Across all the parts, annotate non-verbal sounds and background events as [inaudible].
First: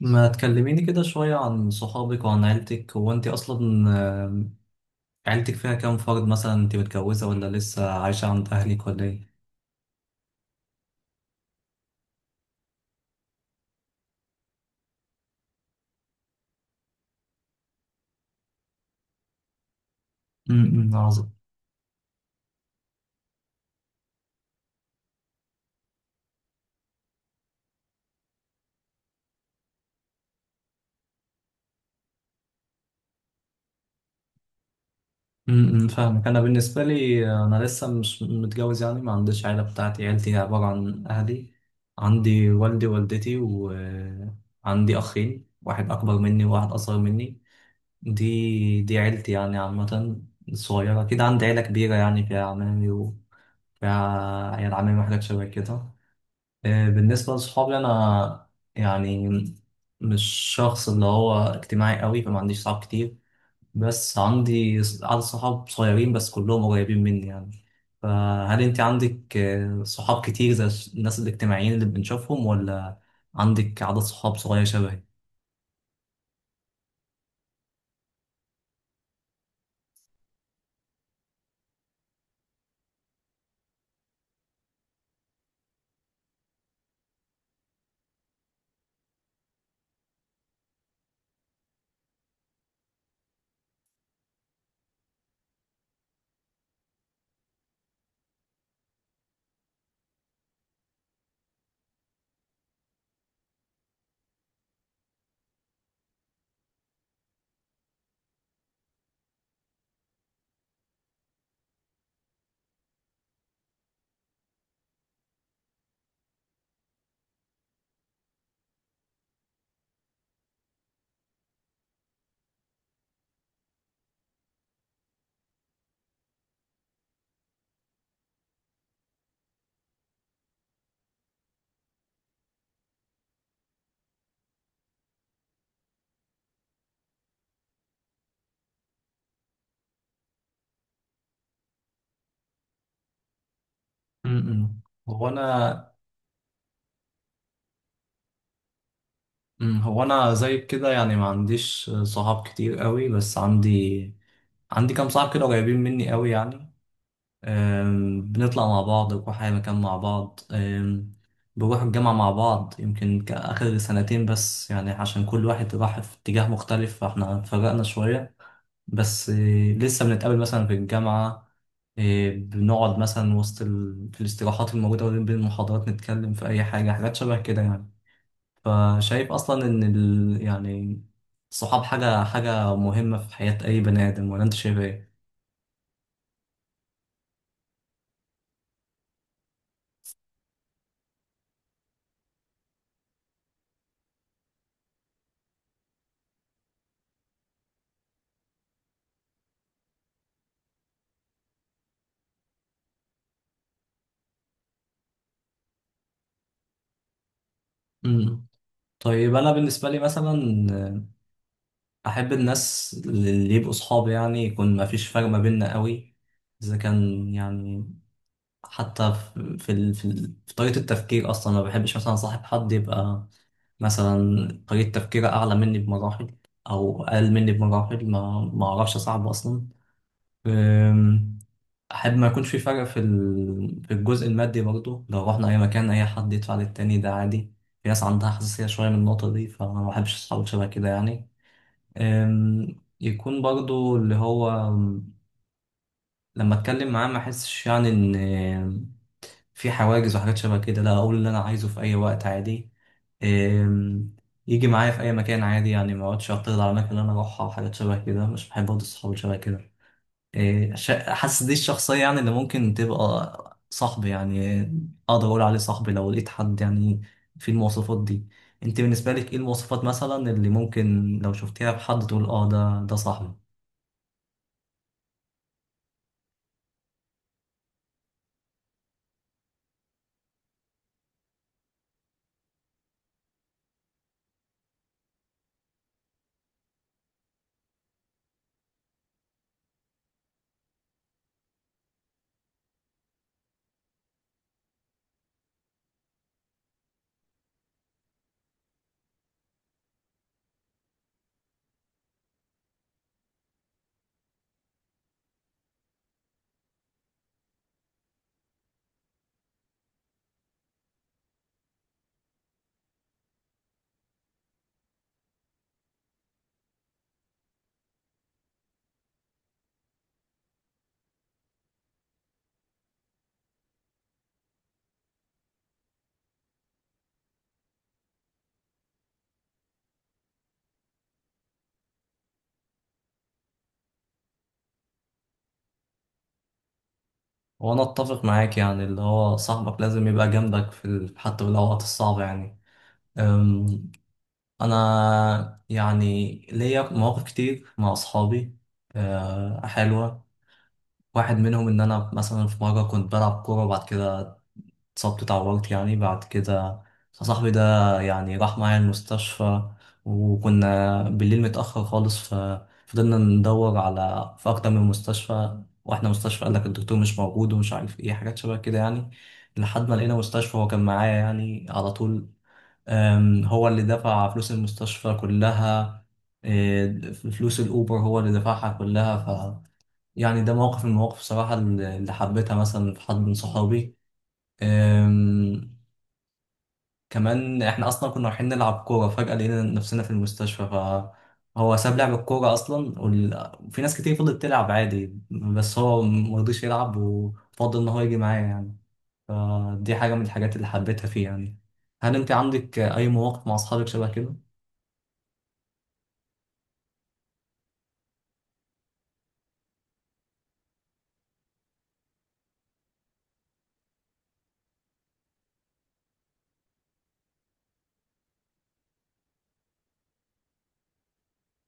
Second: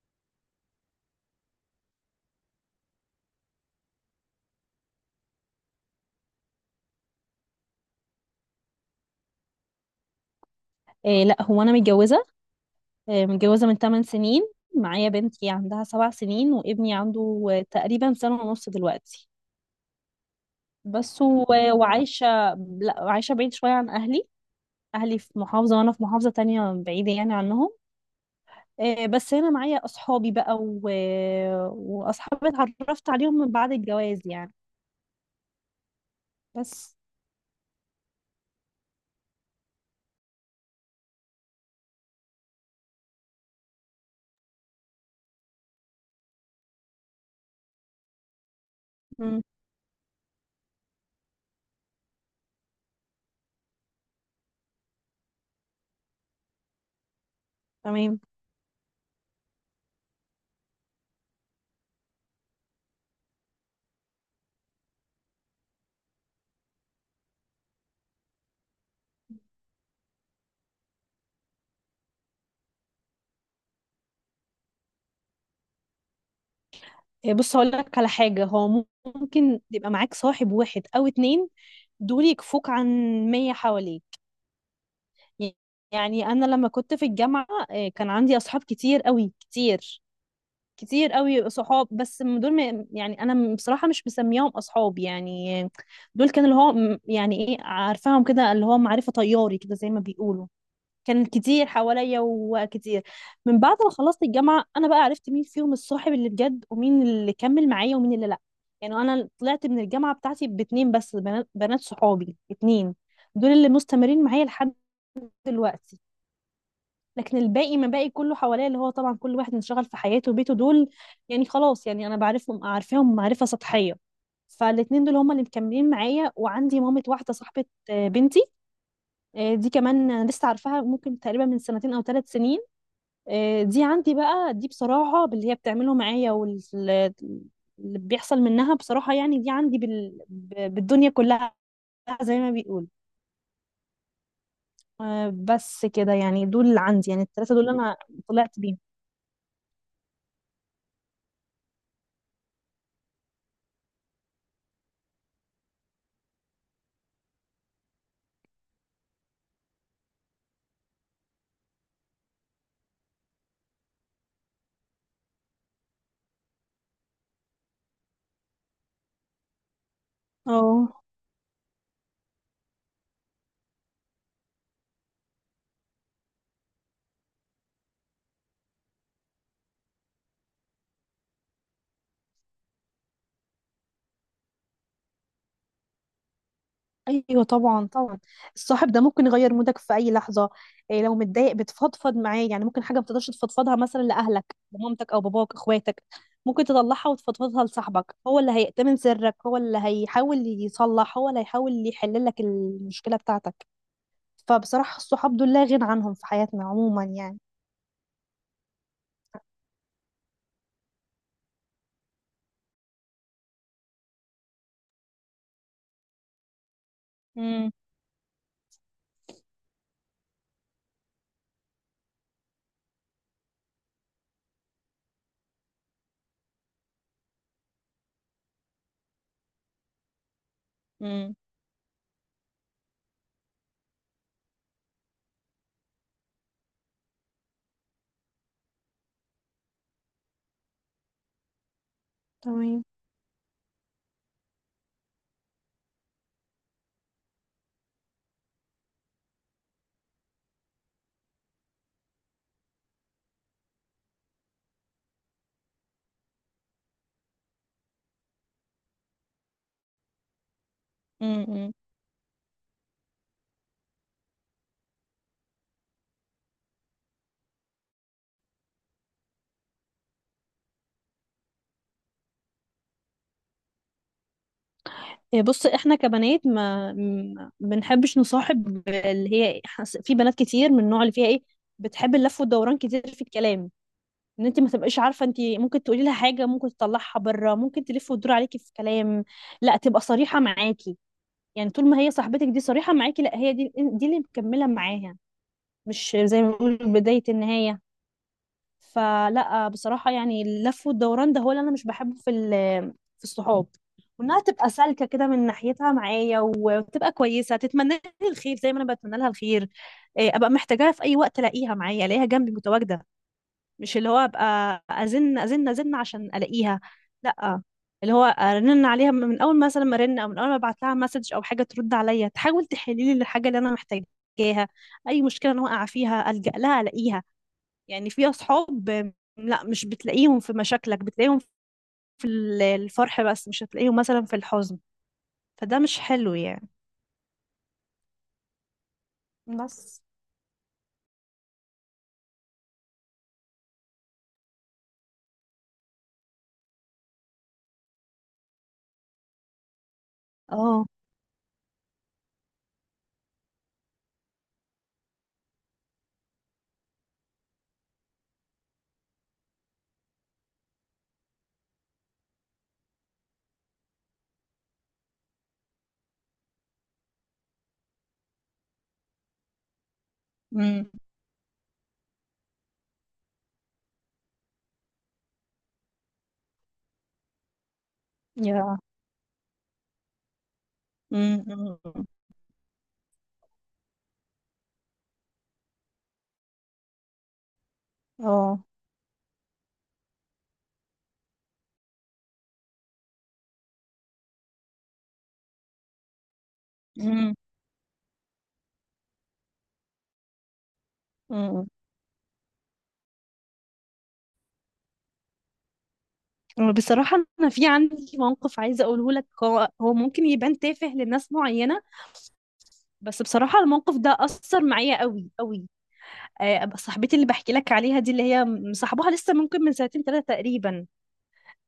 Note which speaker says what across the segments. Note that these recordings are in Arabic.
Speaker 1: ما تكلميني كده شوية عن صحابك وعن عيلتك. هو انت اصلا عيلتك فيها كام فرد؟ مثلا انت متجوزة ولا لسه عايشة عند اهلك ولا ايه؟
Speaker 2: إيه، لا، هو انا متجوزه. إيه، متجوزه من 8 سنين. معايا بنتي عندها 7 سنين وابني عنده تقريبا سنه ونص دلوقتي.
Speaker 1: امم،
Speaker 2: بس
Speaker 1: عظيم.
Speaker 2: وعايشه. لا، عايشه بعيد شويه عن اهلي. اهلي في محافظه وانا في محافظه تانية بعيده يعني عنهم. إيه بس هنا معايا اصحابي بقى واصحابي اتعرفت عليهم من بعد الجواز يعني.
Speaker 1: امم، فاهمك. انا بالنسبة
Speaker 2: بس.
Speaker 1: لي انا لسه مش متجوز، يعني ما عنديش عيلة بتاعتي. عيلتي عبارة عن اهلي. عندي والدي ووالدتي، وعندي اخين، واحد اكبر مني وواحد اصغر مني. دي عيلتي،
Speaker 2: مم.
Speaker 1: يعني عامة صغيرة كده. عندي عيلة كبيرة يعني، فيها عمامي وفيها عيال عمامي وحاجات شبه كده. بالنسبة لصحابي
Speaker 2: تمام.
Speaker 1: أنا، يعني مش شخص اللي هو اجتماعي قوي، فما عنديش صحاب كتير. بس عندي عدد صحاب صغيرين بس كلهم قريبين مني يعني. فهل أنت عندك صحاب كتير زي الناس الاجتماعيين اللي بنشوفهم، ولا عندك عدد صحاب صغير شبهي؟
Speaker 2: إيه بص هقول لك على حاجه. هو ممكن يبقى معاك صاحب واحد او اتنين. دول يكفوك عن 100 حواليك. يعني انا لما كنت في الجامعه كان عندي اصحاب كتير قوي كتير. كتير قوي صحاب بس دول يعني انا بصراحه مش مسميهم اصحاب يعني. دول كان اللي هو يعني ايه عارفاهم كده اللي هو معرفه طياري كده زي ما بيقولوا. كان كتير حواليا وكتير. من بعد ما خلصت الجامعه انا بقى عرفت مين فيهم الصاحب اللي بجد ومين اللي كمل معايا ومين اللي لا. يعني انا طلعت من الجامعه بتاعتي باتنين بس، بنات، بنات صحابي اتنين. دول اللي مستمرين معايا لحد دلوقتي. لكن الباقي، ما باقي كله حواليا، اللي هو طبعا كل واحد منشغل في حياته وبيته. دول يعني خلاص، يعني انا بعرفهم، عارفاهم معرفه سطحيه. فالاتنين دول هما اللي مكملين معايا، وعندي مامة واحده صاحبه بنتي. دي كمان انا لسه عارفاها ممكن تقريبا من سنتين او 3 سنين. دي عندي بقى. دي بصراحه باللي هي بتعمله معايا واللي بيحصل منها بصراحه، يعني دي عندي بالدنيا كلها، زي ما بيقول.
Speaker 1: م-م. هو
Speaker 2: بس
Speaker 1: أنا
Speaker 2: كده يعني، دول اللي عندي، يعني الثلاثه دول اللي انا طلعت بيهم.
Speaker 1: هو أنا زيك كده، يعني ما عنديش صحاب كتير قوي، بس عندي كام صاحب كده قريبين مني قوي يعني. بنطلع مع بعض، بنروح أي مكان مع بعض. بنروح الجامعة مع بعض، يمكن آخر سنتين بس يعني، عشان كل واحد راح في اتجاه مختلف فاحنا اتفرقنا شوية. بس إيه، لسه بنتقابل مثلا في
Speaker 2: اه،
Speaker 1: الجامعة. إيه، بنقعد مثلا وسط في الاستراحات الموجودة ما بين المحاضرات، نتكلم في أي حاجة، حاجات شبه كده يعني. فشايف أصلا إن يعني الصحاب حاجة مهمة في حياة أي بني آدم، ولا أنت شايف إيه؟
Speaker 2: ايوه طبعا طبعا. الصاحب ده ممكن يغير مودك في اي لحظه. إيه، لو متضايق بتفضفض معاه، يعني ممكن حاجه ما بتقدرش تفضفضها مثلا لاهلك، لمامتك او باباك، اخواتك، ممكن تطلعها وتفضفضها لصاحبك. هو اللي هيأتمن سرك، هو اللي هيحاول يصلح، هو اللي هيحاول يحل لك المشكله بتاعتك. فبصراحه الصحاب دول لا غنى عنهم في حياتنا عموما يعني.
Speaker 1: مم. طيب أنا بالنسبة لي مثلا احب الناس اللي يبقوا صحابي، يعني يكون ما فيش فرق ما بيننا قوي، اذا كان
Speaker 2: امم.
Speaker 1: يعني حتى في طريقة التفكير اصلا. ما بحبش مثلا صاحب حد يبقى مثلا طريقة تفكيره اعلى مني بمراحل، او اقل مني بمراحل، ما اعرفش صاحبه اصلا.
Speaker 2: امم.
Speaker 1: أم، احب ما يكونش في فرق في في الجزء المادي برضه، لو رحنا اي مكان اي حد يدفع للتاني ده عادي. في ناس عندها حساسية شوية من النقطة دي، فانا ما بحبش اصحاب شبه كده يعني. أم،
Speaker 2: تمام.
Speaker 1: يكون برضو اللي هو لما اتكلم معاه ما احسش يعني ان في حواجز وحاجات شبه كده، لا اقول اللي انا عايزه في اي وقت عادي. أم، يجي معايا في اي مكان عادي، يعني ما اقعدش اعترض على الاماكن اللي انا اروحها وحاجات شبه كده، مش بحب برضه الصحاب اللي شبه كده. حاسس دي
Speaker 2: امم.
Speaker 1: الشخصية يعني اللي ممكن تبقى صاحبي يعني، اقدر اقول عليه صاحبي لو لقيت حد يعني في المواصفات دي. انت بالنسبة لك ايه المواصفات مثلا اللي ممكن لو شفتيها في حد تقول اه ده صاحبي؟
Speaker 2: إيه بص، احنا كبنات ما بنحبش نصاحب اللي هي، إيه، في بنات كتير من النوع اللي فيها ايه، بتحب اللف والدوران كتير في الكلام، ان انت ما تبقيش عارفه. انت ممكن تقولي لها حاجه ممكن تطلعها بره، ممكن تلف وتدور عليكي في كلام، لا تبقى صريحه معاكي. يعني طول ما هي صاحبتك دي صريحه معاكي، لا هي دي اللي مكمله معاها، مش زي ما بنقول بدايه النهايه. فلا بصراحة، يعني اللف والدوران ده هو اللي أنا مش بحبه في في الصحاب. وإنها تبقى سالكة كده من ناحيتها معايا، وتبقى كويسة، تتمنى لي الخير زي ما أنا بتمنى لها الخير. إيه، أبقى محتاجاها في أي وقت ألاقيها معايا، ألاقيها جنبي متواجدة. مش اللي هو أبقى أزن عشان ألاقيها. لا، اللي هو ارن عليها من اول مثلا ما ارن، او من اول ما ابعت لها مسج او حاجه ترد عليا، تحاول تحل لي الحاجه اللي انا محتاجاها. اي مشكله انا واقعه فيها الجا لها الاقيها. يعني في أصحاب لا مش بتلاقيهم في مشاكلك، بتلاقيهم في الفرح بس، مش هتلاقيهم مثلا في الحزن، فده مش حلو يعني.
Speaker 1: وانا اتفق معاك، يعني اللي هو صاحبك
Speaker 2: بس.
Speaker 1: لازم يبقى جنبك حتى في الاوقات الصعبه يعني. أم، انا يعني ليا مواقف كتير مع اصحابي حلوه.
Speaker 2: اه.
Speaker 1: واحد منهم ان انا مثلا في مره كنت بلعب كوره، وبعد كده اتصبت اتعورت يعني. بعد كده صاحبي ده يعني راح معايا المستشفى، وكنا بالليل متأخر خالص. ففضلنا ندور على في أكتر من مستشفى، واحنا مستشفى قال لك الدكتور مش موجود ومش عارف ايه، حاجات شبه كده يعني، لحد ما لقينا مستشفى. هو كان
Speaker 2: امم.
Speaker 1: معايا يعني على طول. هو اللي دفع فلوس المستشفى كلها. إيه، فلوس الأوبر هو اللي دفعها
Speaker 2: يا.
Speaker 1: كلها، ف يعني ده موقف من المواقف
Speaker 2: امم.
Speaker 1: بصراحة
Speaker 2: أمم.
Speaker 1: اللي
Speaker 2: إمم.
Speaker 1: اللي حبيتها مثلا في حد من صحابي. أم، كمان احنا اصلا كنا رايحين
Speaker 2: اه.
Speaker 1: نلعب كوره، فجاه لقينا نفسنا في المستشفى. فهو ساب لعب الكوره اصلا، وفي ناس كتير فضلت تلعب عادي، بس هو مرضيش يلعب
Speaker 2: امم.
Speaker 1: وفضل ان هو يجي معايا يعني. فدي حاجه من الحاجات اللي حبيتها فيه يعني.
Speaker 2: أمم.
Speaker 1: هل انت عندك اي مواقف مع اصحابك شبه كده؟
Speaker 2: إمم. بصراحة أنا في عندي موقف عايزة أقوله لك. هو ممكن يبان تافه لناس معينة، بس بصراحة الموقف ده أثر معايا قوي قوي. صاحبتي اللي بحكي لك عليها دي، اللي هي مصاحبها لسه ممكن من سنتين ثلاثة تقريبا.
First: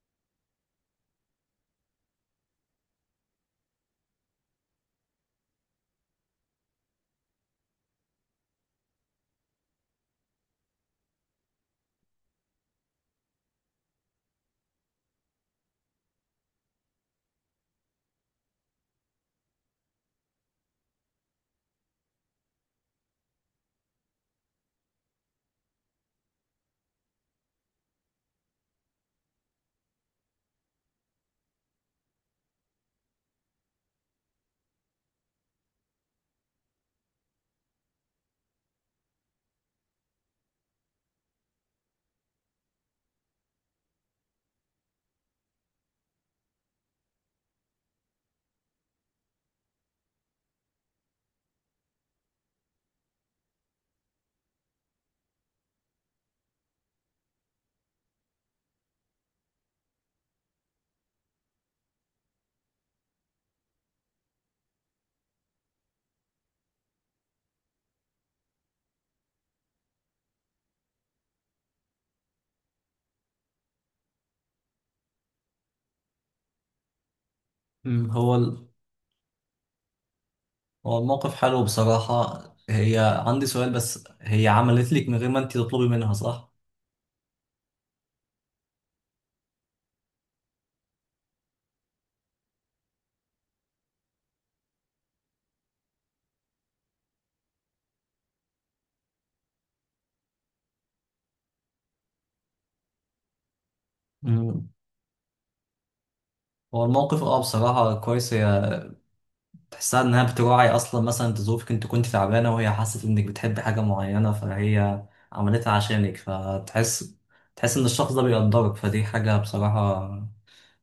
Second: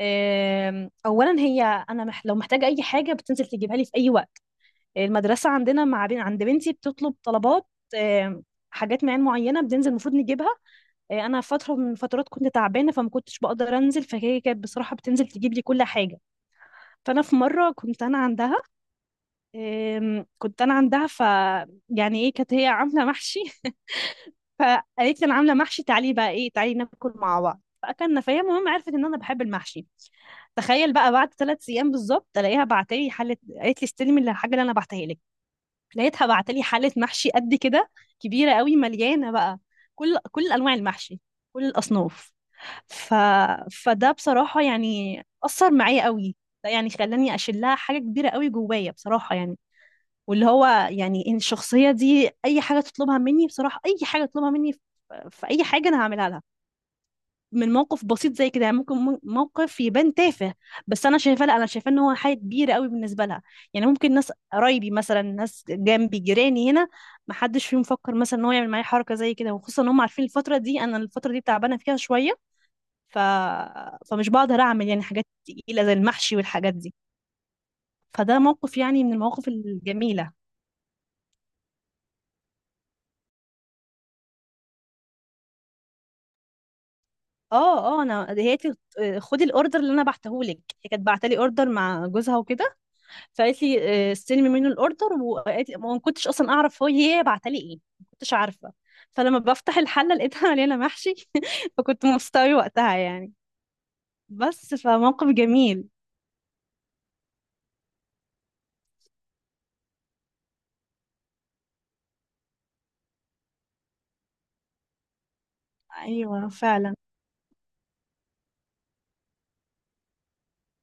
Speaker 2: اولا هي انا لو محتاجه اي حاجه بتنزل تجيبها لي في اي وقت. المدرسه عندنا مع بين عند بنتي بتطلب طلبات. آم، حاجات معينه بننزل المفروض نجيبها. انا فتره من فترات كنت تعبانه، فما كنتش بقدر انزل، فهي كانت بصراحه بتنزل تجيب لي كل حاجه. فانا في مره كنت انا عندها، كنت انا عندها ف يعني ايه، كانت هي عامله محشي [laughs] فقالت لي انا عامله محشي، تعالي بقى ايه، تعالي ناكل مع بعض. فاكلنا، فهي المهم عرفت ان انا بحب المحشي. تخيل بقى بعد 3 ايام بالظبط الاقيها بعتلي حله. قالت لي استلمي الحاجه اللي انا بعتها لك. لقيتها بعتلي حله محشي قد كده، كبيره قوي، مليانه بقى كل انواع المحشي، كل الاصناف. ف... فده بصراحه يعني اثر معايا قوي. ده يعني خلاني اشيل لها حاجه كبيره قوي جوايا بصراحه، يعني واللي هو يعني ان الشخصيه دي اي حاجه تطلبها مني بصراحه، اي حاجه تطلبها مني في، في اي حاجه انا هعملها لها. من موقف بسيط زي كده يعني ممكن موقف يبان تافه، بس انا شايفاه، لا انا شايفاه ان هو حاجه كبيره قوي بالنسبه لها. يعني ممكن ناس قرايبي، مثلا ناس جنبي، جيراني هنا، ما حدش فيهم فكر مثلا ان هو يعمل معايا حركه زي كده، وخصوصا ان هم عارفين الفتره دي انا الفتره دي تعبانه فيها شويه. ف... فمش بقدر اعمل يعني حاجات تقيله زي المحشي والحاجات دي.
Speaker 1: مم.
Speaker 2: فده موقف يعني من المواقف الجميله.
Speaker 1: هو الموقف حلو بصراحه. هي عندي سؤال بس، هي عملت لك من غير ما انت تطلبي منها، صح؟
Speaker 2: اه، اه انا هي قالت لي خدي الاوردر اللي انا بعتهولك. هي كانت بعتلي اوردر مع جوزها وكده. فقالت لي استلمي منه الاوردر، وما كنتش اصلا اعرف هو هي بعتها لي ايه، ما كنتش عارفه. فلما بفتح الحله لقيتها مليانه محشي [laughs] فكنت مبسوطه قوي وقتها يعني.
Speaker 1: مم.
Speaker 2: بس فموقف جميل.
Speaker 1: هو الموقف بصراحة كويس، تحسها انها بتراعي اصلا مثلا انت ظروفك، انت كنت تعبانه وهي حست انك بتحب حاجه معينه فهي عملتها عشانك،
Speaker 2: ايوه فعلا.
Speaker 1: فتحس ان الشخص ده بيقدرك. فدي حاجه بصراحه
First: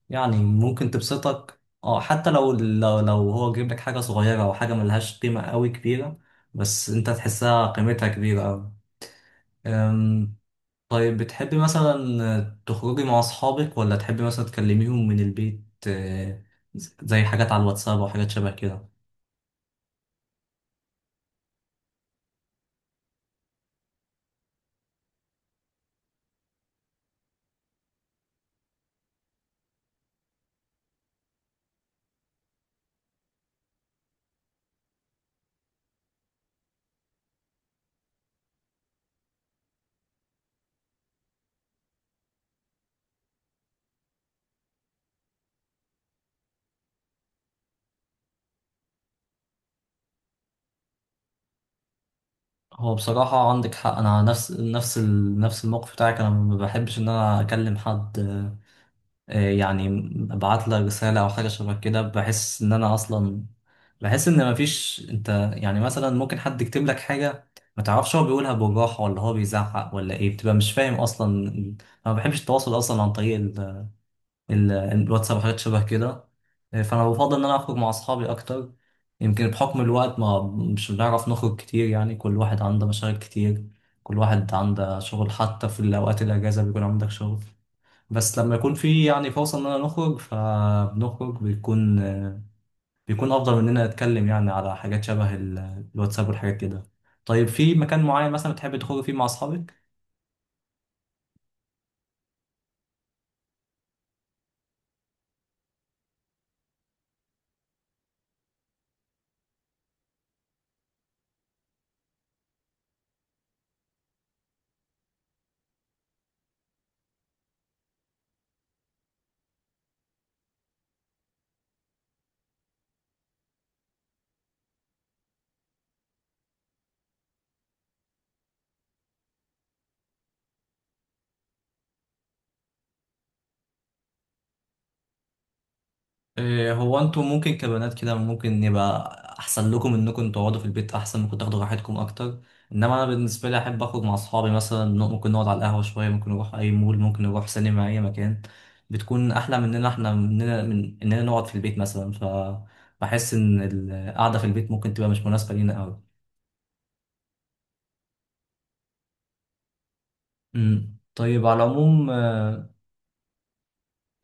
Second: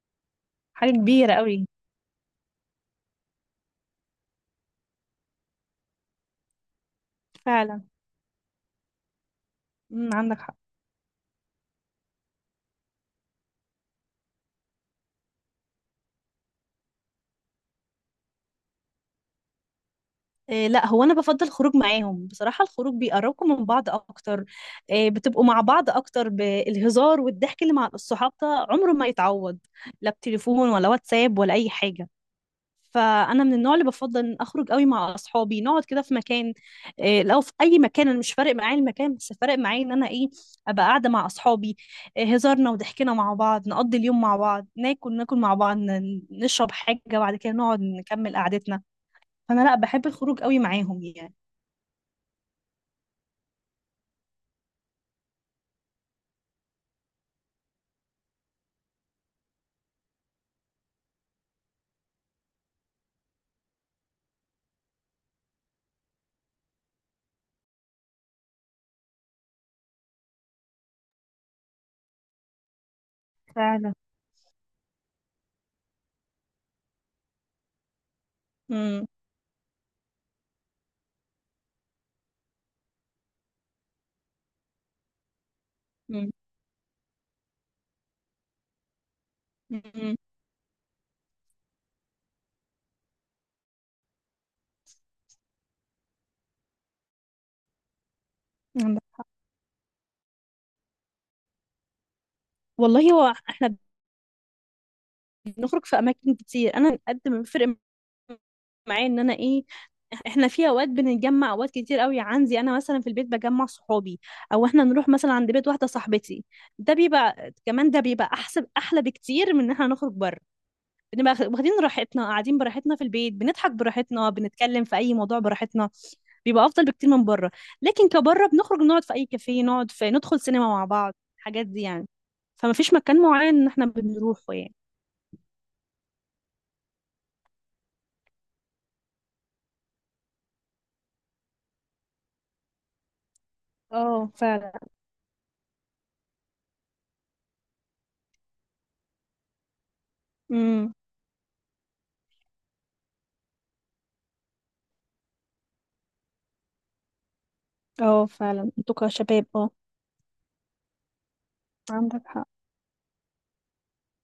Speaker 1: يعني ممكن
Speaker 2: حاجه كبيره
Speaker 1: تبسطك،
Speaker 2: قوي.
Speaker 1: حتى لو هو جايب لك حاجه صغيره او حاجه ملهاش قيمه قوي كبيره، بس انت تحسها
Speaker 2: فعلا.
Speaker 1: قيمتها كبيره قوي.
Speaker 2: امم،
Speaker 1: أم،
Speaker 2: عندك حق.
Speaker 1: طيب بتحبي مثلا تخرجي مع اصحابك، ولا تحبي مثلا تكلميهم من البيت، زي حاجات على الواتساب او حاجات شبه كده؟
Speaker 2: إيه لا هو انا بفضل الخروج معاهم بصراحه، الخروج بيقربكم من بعض اكتر. إيه بتبقوا مع بعض اكتر، بالهزار والضحك اللي مع الصحاب ده عمره ما يتعوض، لا بتليفون ولا واتساب ولا اي حاجه. فانا من النوع اللي بفضل ان اخرج قوي مع اصحابي، نقعد كده في مكان. لو في اي مكان، انا مش فارق معايا المكان، بس فارق معايا ان انا ايه، ابقى قاعده مع اصحابي. هزارنا وضحكنا مع بعض، نقضي اليوم مع بعض، ناكل مع بعض، نشرب حاجه بعد كده، نقعد نكمل قعدتنا. فانا لا بحب الخروج قوي معاهم يعني.
Speaker 1: هو بصراحة عندك حق، أنا نفس الموقف بتاعك. أنا ما بحبش إن أنا أكلم حد، يعني أبعت له رسالة أو حاجة شبه كده، بحس إن أنا أصلا بحس إن مفيش أنت. يعني مثلا ممكن حد يكتب لك حاجة، ما تعرفش هو بيقولها بالراحة ولا هو بيزعق ولا إيه، بتبقى مش فاهم أصلا أنا. ما بحبش التواصل أصلا عن طريق
Speaker 2: فعلا.
Speaker 1: الواتساب وحاجات شبه كده. فانا بفضل ان انا اخرج مع اصحابي اكتر.
Speaker 2: مم.
Speaker 1: يمكن بحكم الوقت ما مش بنعرف نخرج كتير يعني، كل واحد عنده مشاغل كتير، كل واحد عنده شغل، حتى في الاوقات
Speaker 2: مم.
Speaker 1: الاجازه بيكون عندك شغل. بس لما يكون في يعني فرصه اننا نخرج فبنخرج، بيكون افضل مننا نتكلم يعني على حاجات شبه الواتساب والحاجات كده. طيب في مكان معين مثلا بتحب
Speaker 2: مم.
Speaker 1: تخرج فيه مع اصحابك؟
Speaker 2: والله هو احنا بنخرج في اماكن كتير، انا قد ما بيفرق معايا ان انا ايه، احنا في اوقات بنتجمع اوقات كتير قوي عندي انا مثلا في البيت بجمع صحابي، او احنا نروح مثلا عند بيت واحده صاحبتي. ده بيبقى كمان، ده بيبقى احسن، احلى بكتير من ان احنا نخرج بره. بنبقى واخدين راحتنا، قاعدين براحتنا في البيت، بنضحك براحتنا، بنتكلم في اي موضوع براحتنا، بيبقى افضل بكتير من بره. لكن كبره بنخرج نقعد في اي كافيه، نقعد في، ندخل سينما مع بعض، الحاجات دي يعني. فما فيش مكان معين ان احنا بنروحه يعني.
Speaker 1: إيه، هو انتوا ممكن كبنات كده ممكن يبقى احسن لكم انكم تقعدوا في البيت، احسن ممكن تاخدوا راحتكم اكتر. انما انا بالنسبه لي احب اخرج مع
Speaker 2: اه
Speaker 1: اصحابي،
Speaker 2: فعلا.
Speaker 1: مثلا ممكن نقعد على القهوه شويه، ممكن نروح اي مول، ممكن نروح سينما، اي مكان بتكون احلى مننا
Speaker 2: امم.
Speaker 1: من اننا نقعد في البيت مثلا. فبحس ان القعده في البيت ممكن تبقى مش مناسبه لينا قوي.
Speaker 2: اه فعلا، انتوا كشباب اه.
Speaker 1: أمم. طيب على العموم
Speaker 2: عندك حق.
Speaker 1: آه،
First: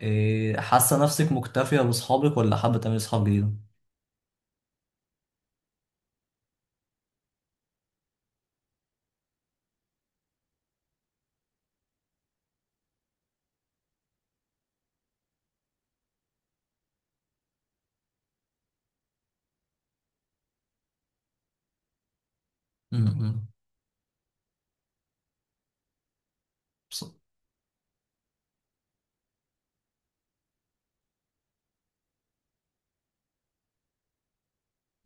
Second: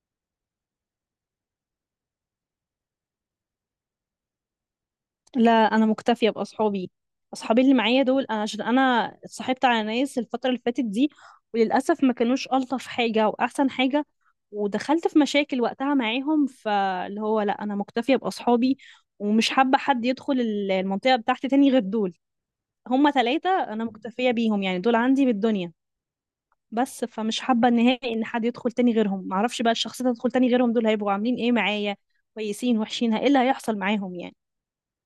Speaker 1: إيه، حاسه نفسك مكتفيه باصحابك ولا حابه تعملي اصحاب جديده؟
Speaker 2: لا انا مكتفيه باصحابي. اصحابي اللي معايا دول، انا عشان انا اتصاحبت على ناس الفتره اللي فاتت دي، وللاسف ما كانوش الطف حاجه واحسن حاجه، ودخلت في مشاكل وقتها معاهم. فاللي هو لا، انا مكتفيه باصحابي، ومش حابه حد يدخل المنطقه بتاعتي تاني غير دول. هما
Speaker 1: أمم.
Speaker 2: ثلاثه انا مكتفيه بيهم يعني، دول عندي بالدنيا. بس فمش حابه نهائي ان حد يدخل تاني غيرهم، معرفش بقى الشخصيه اللي تدخل تاني غيرهم دول هيبقوا عاملين ايه معايا، كويسين وحشين، ايه اللي هيحصل معاهم يعني.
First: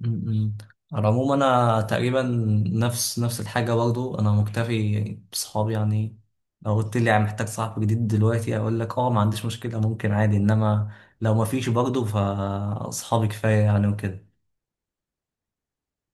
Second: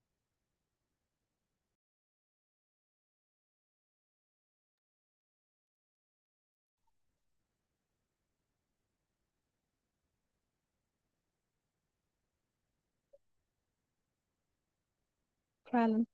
Speaker 1: م-م. على العموم انا تقريبا نفس الحاجه برضو، انا مكتفي بصحابي يعني. لو قلت لي يعني محتاج صاحب جديد دلوقتي اقول لك اه، ما عنديش مشكله ممكن عادي، انما لو ما فيش برضو فاصحابي كفايه يعني وكده.
Speaker 2: فعلا.